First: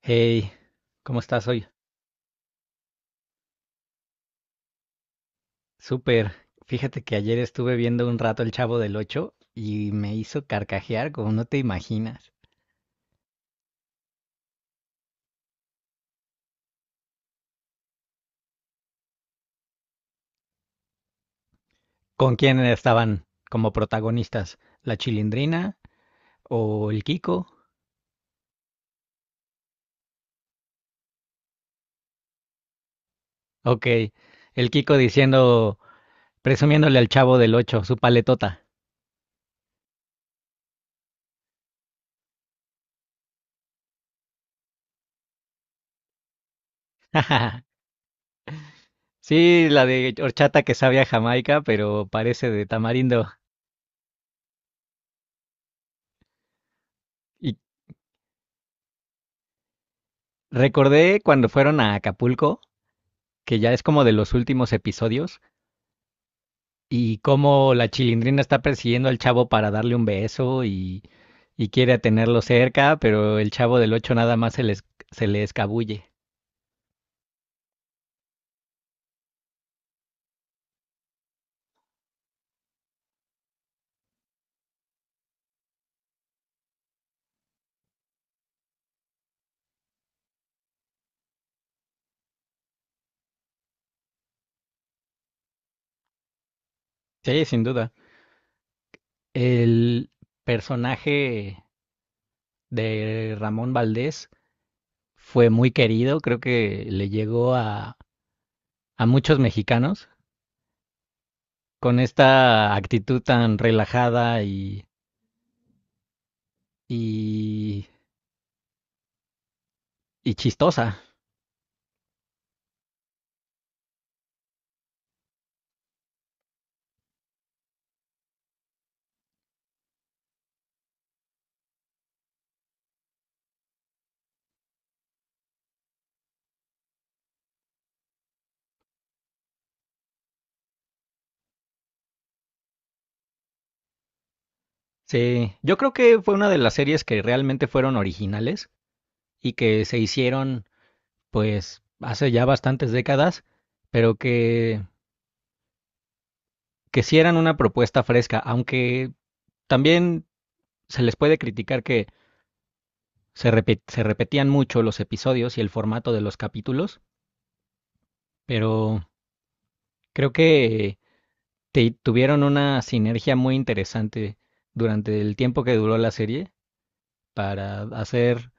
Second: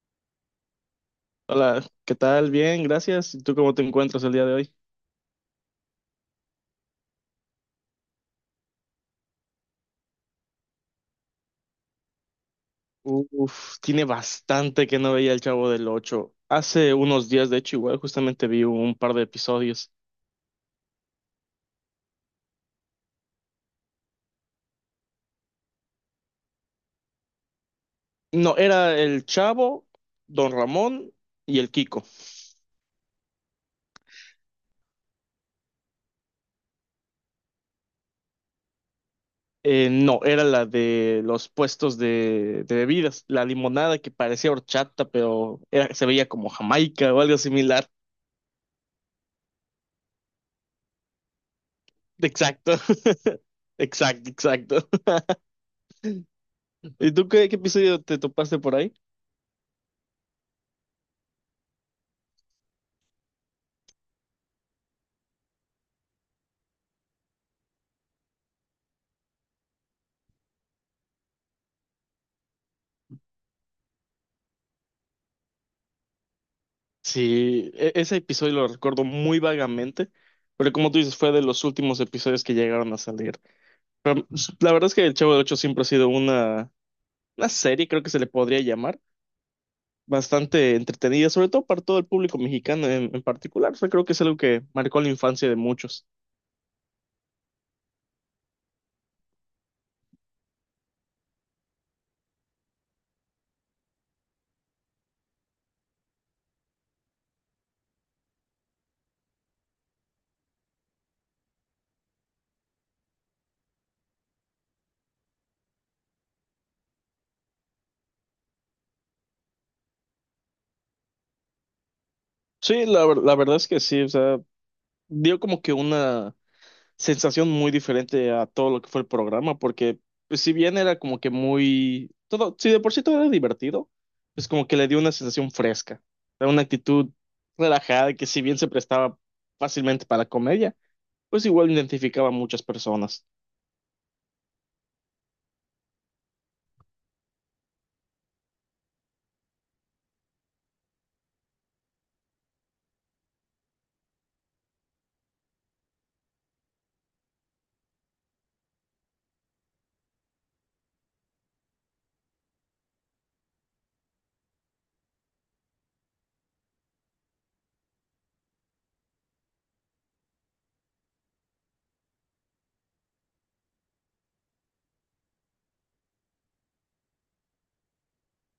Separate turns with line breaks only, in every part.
Hey, ¿cómo estás hoy?
Hola, ¿qué tal? Bien, gracias. ¿Y tú cómo te encuentras el día de hoy?
Súper. Fíjate que ayer estuve viendo un rato El Chavo del Ocho y me hizo carcajear como no te imaginas.
Uf, tiene bastante que no veía El Chavo del Ocho. Hace unos días, de hecho, igual justamente vi un par de episodios.
¿Con quién estaban como protagonistas? ¿La Chilindrina o el Kiko?
No, era el Chavo, Don Ramón y el Kiko.
Ok, el Kiko diciendo, presumiéndole al Chavo del Ocho su paletota.
No, era la de los puestos de bebidas, la limonada que parecía horchata, pero se veía como Jamaica o algo similar.
Sí, la de horchata que sabe a Jamaica, pero parece de
Exacto,
tamarindo.
exacto, exacto. ¿Y tú
Y
qué episodio te topaste por ahí?
recordé cuando fueron a Acapulco, que ya es como de los últimos episodios y cómo la Chilindrina está persiguiendo al Chavo para darle un beso y, quiere tenerlo cerca, pero el Chavo del Ocho nada más se le escabulle.
Sí, ese episodio lo recuerdo muy vagamente, pero como tú dices, fue de los últimos episodios que llegaron a salir. La verdad es que El Chavo del Ocho siempre ha sido una serie, creo que se le podría llamar, bastante entretenida, sobre todo para todo el público mexicano en particular. O sea, creo que es algo que marcó la infancia de muchos.
Sí, sin duda. El personaje de Ramón Valdés fue muy querido, creo que le llegó a muchos mexicanos con esta actitud tan relajada y, y chistosa.
Sí, la verdad es que sí, o sea, dio como que una sensación muy diferente a todo lo que fue el programa, porque pues, si bien era como que muy, todo, si de por sí todo era divertido, pues como que le dio una sensación fresca, era una actitud relajada que si bien se prestaba fácilmente para la comedia, pues igual identificaba a muchas personas.
Sí, yo creo que fue una de las series que realmente fueron originales y que se hicieron pues hace ya bastantes décadas, pero que sí eran una propuesta fresca, aunque también se les puede criticar que se repetían mucho los episodios y el formato de los capítulos, pero creo que tuvieron una sinergia muy interesante durante el tiempo que duró la serie para hacer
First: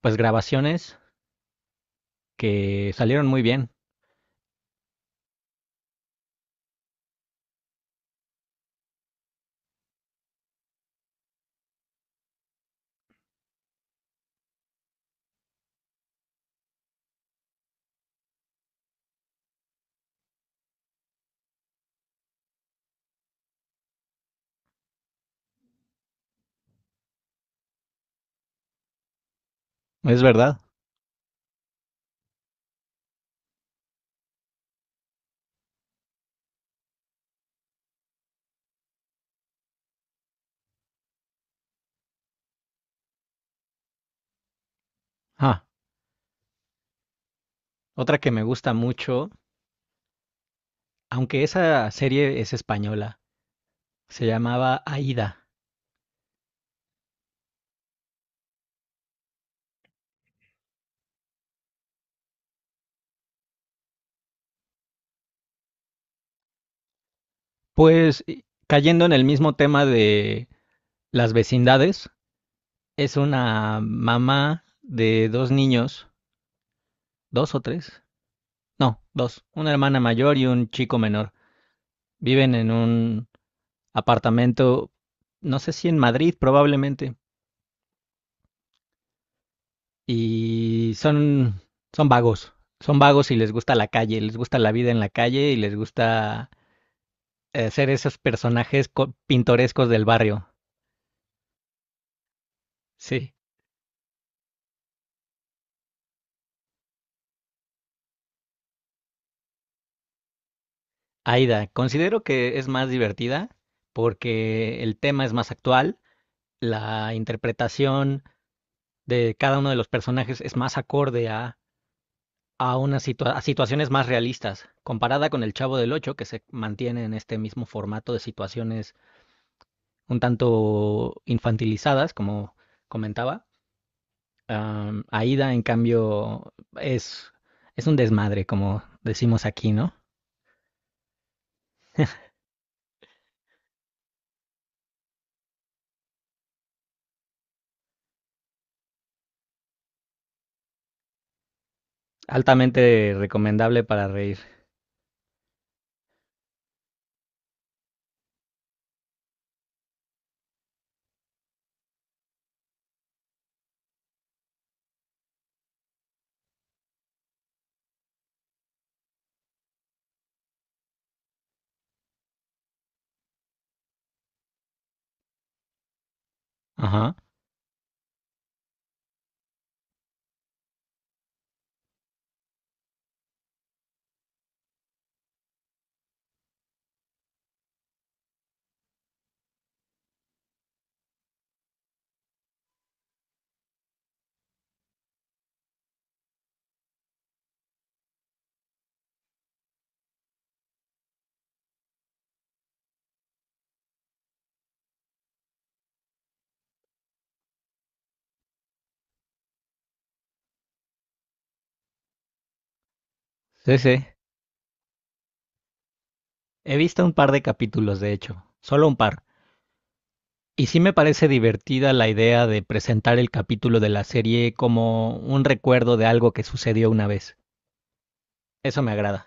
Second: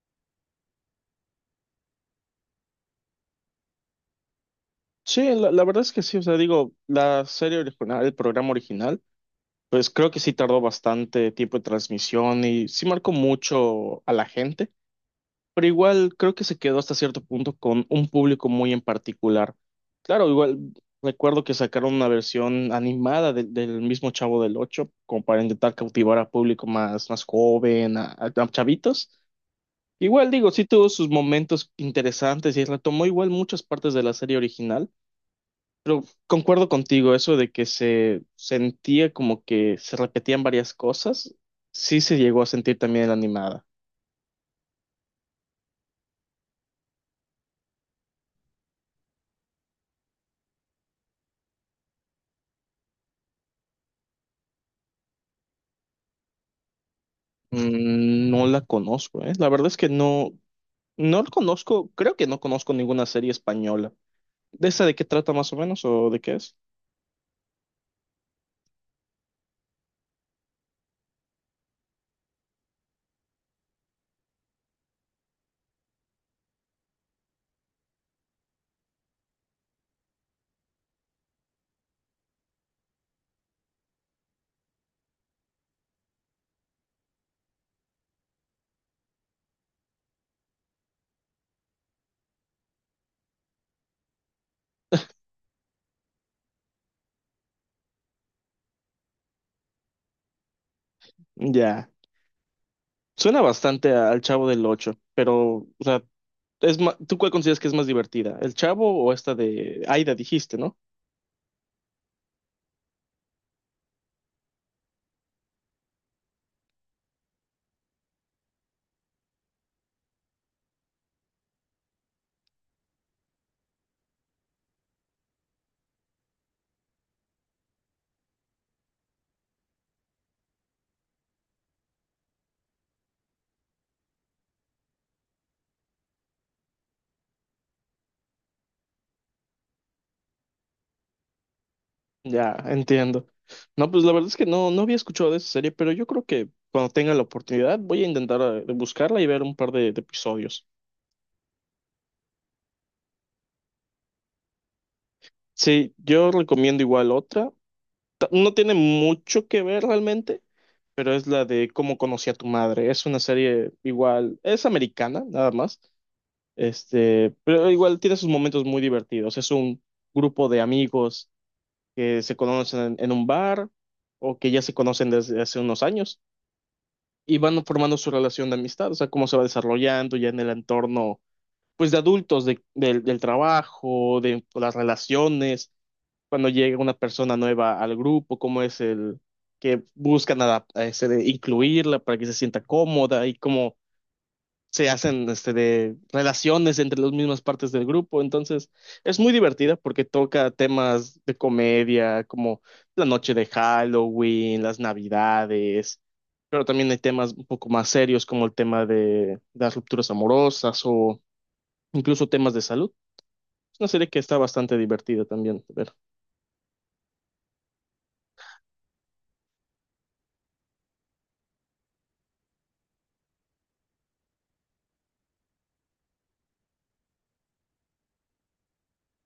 pues grabaciones que salieron muy bien.
Sí, la verdad es que sí, o sea, digo, la serie original, el programa original, pues creo que sí tardó bastante tiempo de transmisión y sí marcó mucho a la gente. Pero igual creo que se quedó hasta cierto punto con un público muy en particular. Claro, igual recuerdo que sacaron una versión animada del mismo Chavo del Ocho, como para intentar cautivar a público más joven, a chavitos.
Es
Igual digo,
verdad.
sí tuvo sus momentos interesantes y retomó igual muchas partes de la serie original, pero concuerdo contigo, eso de que se sentía como que se repetían varias cosas, sí se llegó a sentir también en la animada.
Ah, otra que me gusta mucho, aunque esa serie es española, se llamaba Aída.
Mm, no la conozco, ¿eh? La verdad es que no, no lo conozco, creo que no conozco ninguna serie española. ¿De esa de qué trata más o menos o de qué es?
Pues cayendo en el mismo tema de las vecindades, es una mamá de dos niños, dos o tres, no, dos, una hermana mayor y un chico menor. Viven en un apartamento, no sé, si en Madrid probablemente, y son, son vagos, son vagos y les gusta la calle, les gusta la vida en la calle y les gusta ser esos personajes pintorescos del barrio.
Ya.
Sí,
Suena bastante al Chavo del Ocho, pero, o sea, ¿tú cuál consideras que es más divertida? ¿El Chavo o esta de Aida, dijiste, ¿no?
Aida, considero que es más divertida porque el tema es más actual, la interpretación de cada uno de los personajes es más acorde unas a situaciones más realistas, comparada con El Chavo del Ocho, que se mantiene en este mismo formato de situaciones un tanto infantilizadas, como comentaba. Aida, en cambio, es, es un desmadre, como decimos aquí, ¿no?
Ya, entiendo. No, pues la verdad es que no, no había escuchado de esa serie, pero yo creo que cuando tenga la oportunidad voy a intentar buscarla y ver un par de episodios.
Altamente recomendable para reír.
Sí, yo recomiendo igual otra. No tiene mucho que ver realmente, pero es la de Cómo conocí a tu madre. Es una serie igual, es americana, nada más. Este, pero igual tiene sus momentos muy divertidos. Es un grupo de amigos que se conocen en un bar o que ya se conocen desde hace unos años
Ajá.
y van formando su relación de amistad, o sea, cómo se va desarrollando ya en el entorno, pues de adultos, del trabajo, de las relaciones cuando llega una persona nueva al grupo, cómo es el que buscan este, de incluirla para que se sienta cómoda y cómo se hacen este, de relaciones entre las mismas partes del grupo. Entonces, es muy divertida porque toca temas de comedia, como la noche de Halloween, las Navidades, pero también hay temas un poco más serios como el tema de las rupturas amorosas o incluso temas de salud.
Sí,
Es una
sí.
serie que está bastante divertida también. De ver.
He visto un par de capítulos, de hecho, solo un par. Y sí me parece divertida la idea de presentar el capítulo de la serie como un recuerdo de algo que sucedió una vez. Eso me agrada.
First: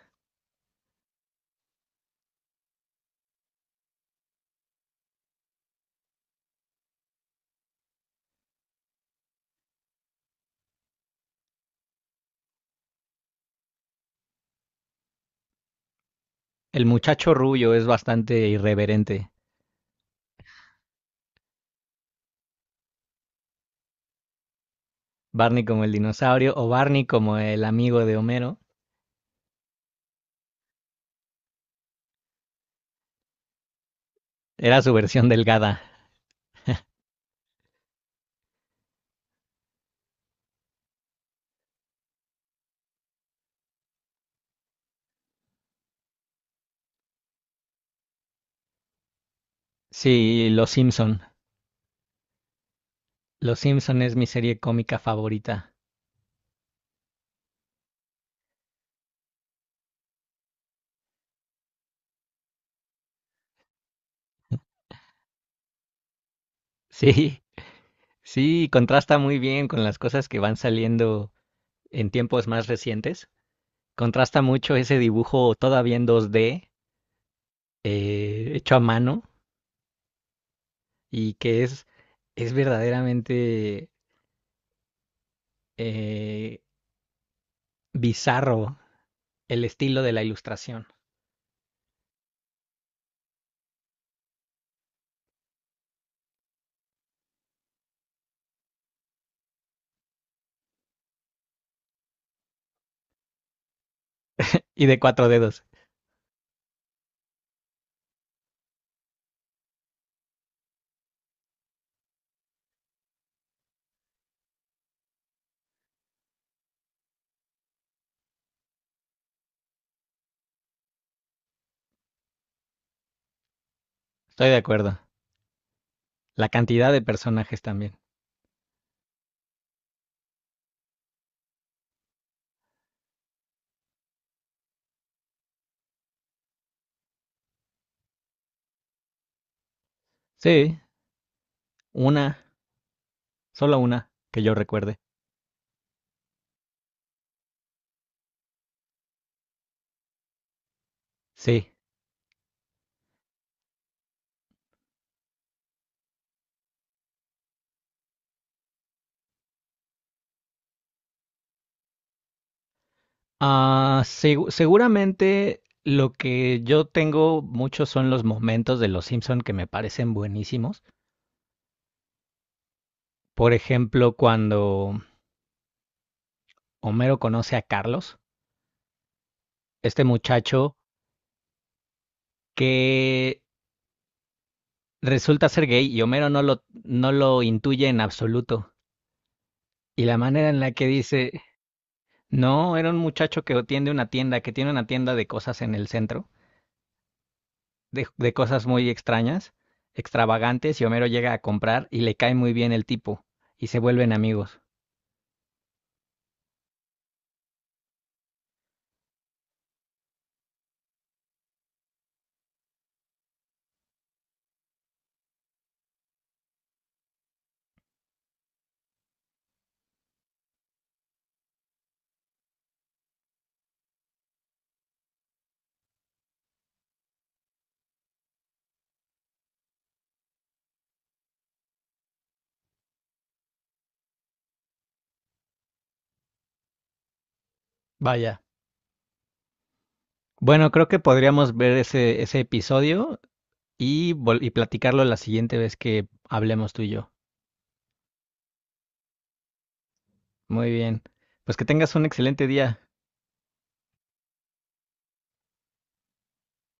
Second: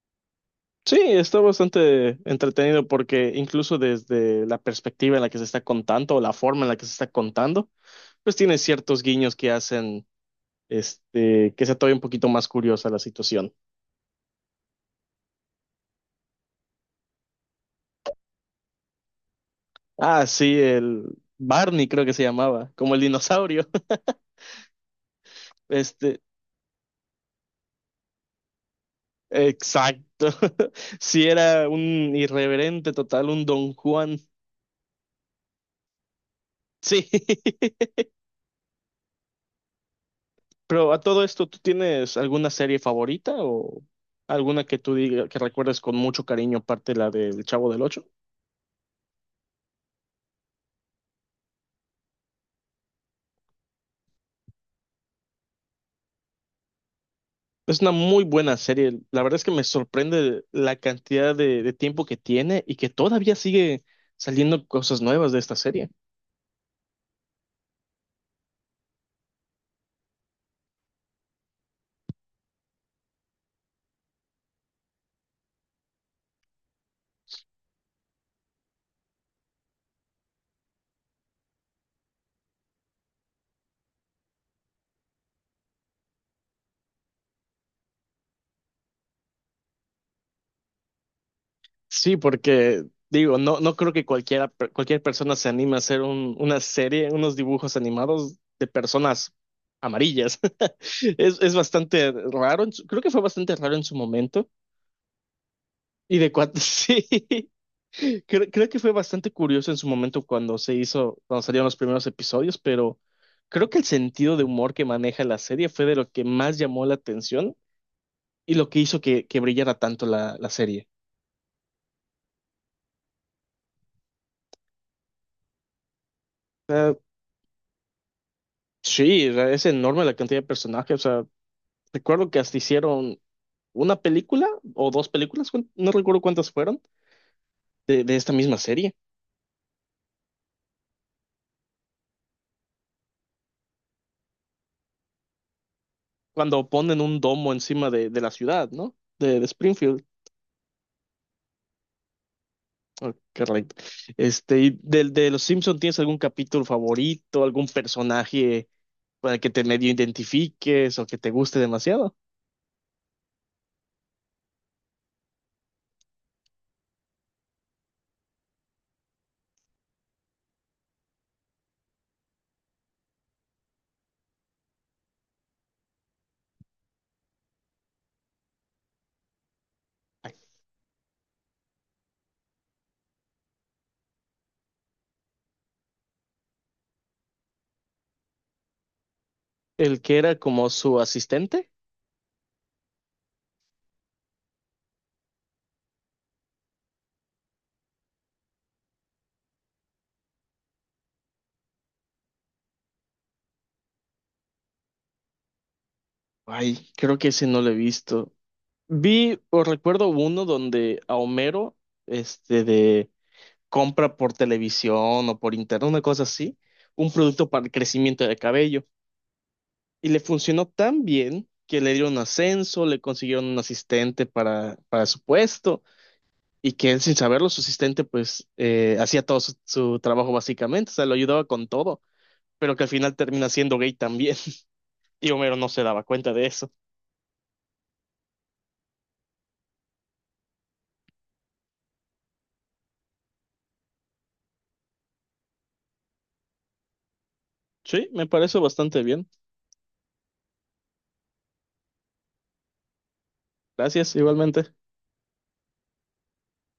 Sí, está bastante entretenido porque incluso desde la perspectiva en la que se está contando o la forma en la que se está contando, pues tiene ciertos guiños que hacen este que sea todavía un poquito más curiosa la situación.
El muchacho rubio es bastante irreverente.
Ah, sí, el Barney creo que se llamaba, como el dinosaurio.
Barney como el
Este,
dinosaurio o Barney como el amigo de Homero.
exacto. Sí, era un irreverente total, un Don Juan.
Era su versión delgada.
Sí. Pero a todo esto, ¿tú tienes alguna serie favorita o alguna que tú digas que recuerdes con mucho cariño, aparte de la del Chavo del Ocho?
Sí, Los Simpson. Los Simpson es mi serie cómica favorita.
Es una muy buena serie. La verdad es que me sorprende la cantidad de tiempo que tiene y que todavía sigue saliendo cosas nuevas de esta serie.
Sí, sí, contrasta muy bien con las cosas que van saliendo en tiempos más recientes. Contrasta mucho ese dibujo todavía en 2D, hecho a mano, y que es verdaderamente eh, bizarro el estilo de la ilustración.
Sí, porque digo, no, no creo que cualquiera, cualquier persona se anime a hacer una serie, unos dibujos animados de personas amarillas. Es bastante raro, creo que fue bastante raro en su momento.
Y de cuatro dedos,
Y de cuánto, sí. Creo que fue bastante curioso en su momento cuando se hizo, cuando salieron los primeros episodios, pero creo que el sentido de humor que maneja la serie fue de lo que más llamó la atención y lo que hizo que brillara tanto la serie.
estoy de acuerdo. La cantidad
O
de personajes también.
sí, o sea, es enorme la cantidad de personajes. O sea, recuerdo que hasta hicieron una película o dos películas, no recuerdo cuántas fueron, de esta misma serie,
Sí, una, solo una, que yo recuerde.
cuando ponen un domo encima de la ciudad, ¿no? De Springfield.
Sí.
Oh, correcto. Este, y del de los Simpson, ¿tienes algún capítulo favorito, algún personaje con el que te medio identifiques o que te guste demasiado?
Ah, seguramente lo que yo tengo mucho son los momentos de Los Simpson que me parecen buenísimos. Por ejemplo, cuando Homero conoce a Carlos, este muchacho que resulta ser gay y Homero no lo intuye en absoluto.
El
Y la
que era
manera en
como
la que
su
dice,
asistente.
no, era un muchacho que tiene una tienda, que tiene una tienda de cosas en el centro, de cosas muy extrañas, extravagantes, y Homero llega a comprar y le cae muy bien el tipo, y se vuelven amigos.
Ay, creo que ese no lo he visto. Vi o recuerdo uno donde a Homero, este, de compra por televisión o por internet, una cosa así, un producto para el crecimiento de cabello. Y le funcionó tan bien que le dieron ascenso, le consiguieron un asistente para su puesto. Y que él, sin saberlo, su asistente, pues, hacía todo su trabajo básicamente, o sea, lo ayudaba con todo, pero que al final termina siendo gay también. Y Homero no se daba cuenta de eso.
Vaya. Bueno, creo que podríamos ver ese episodio y, y platicarlo la siguiente vez que hablemos tú y yo.
Sí, me parece bastante bien.
Muy bien. Pues que tengas un excelente día.
Gracias, igualmente.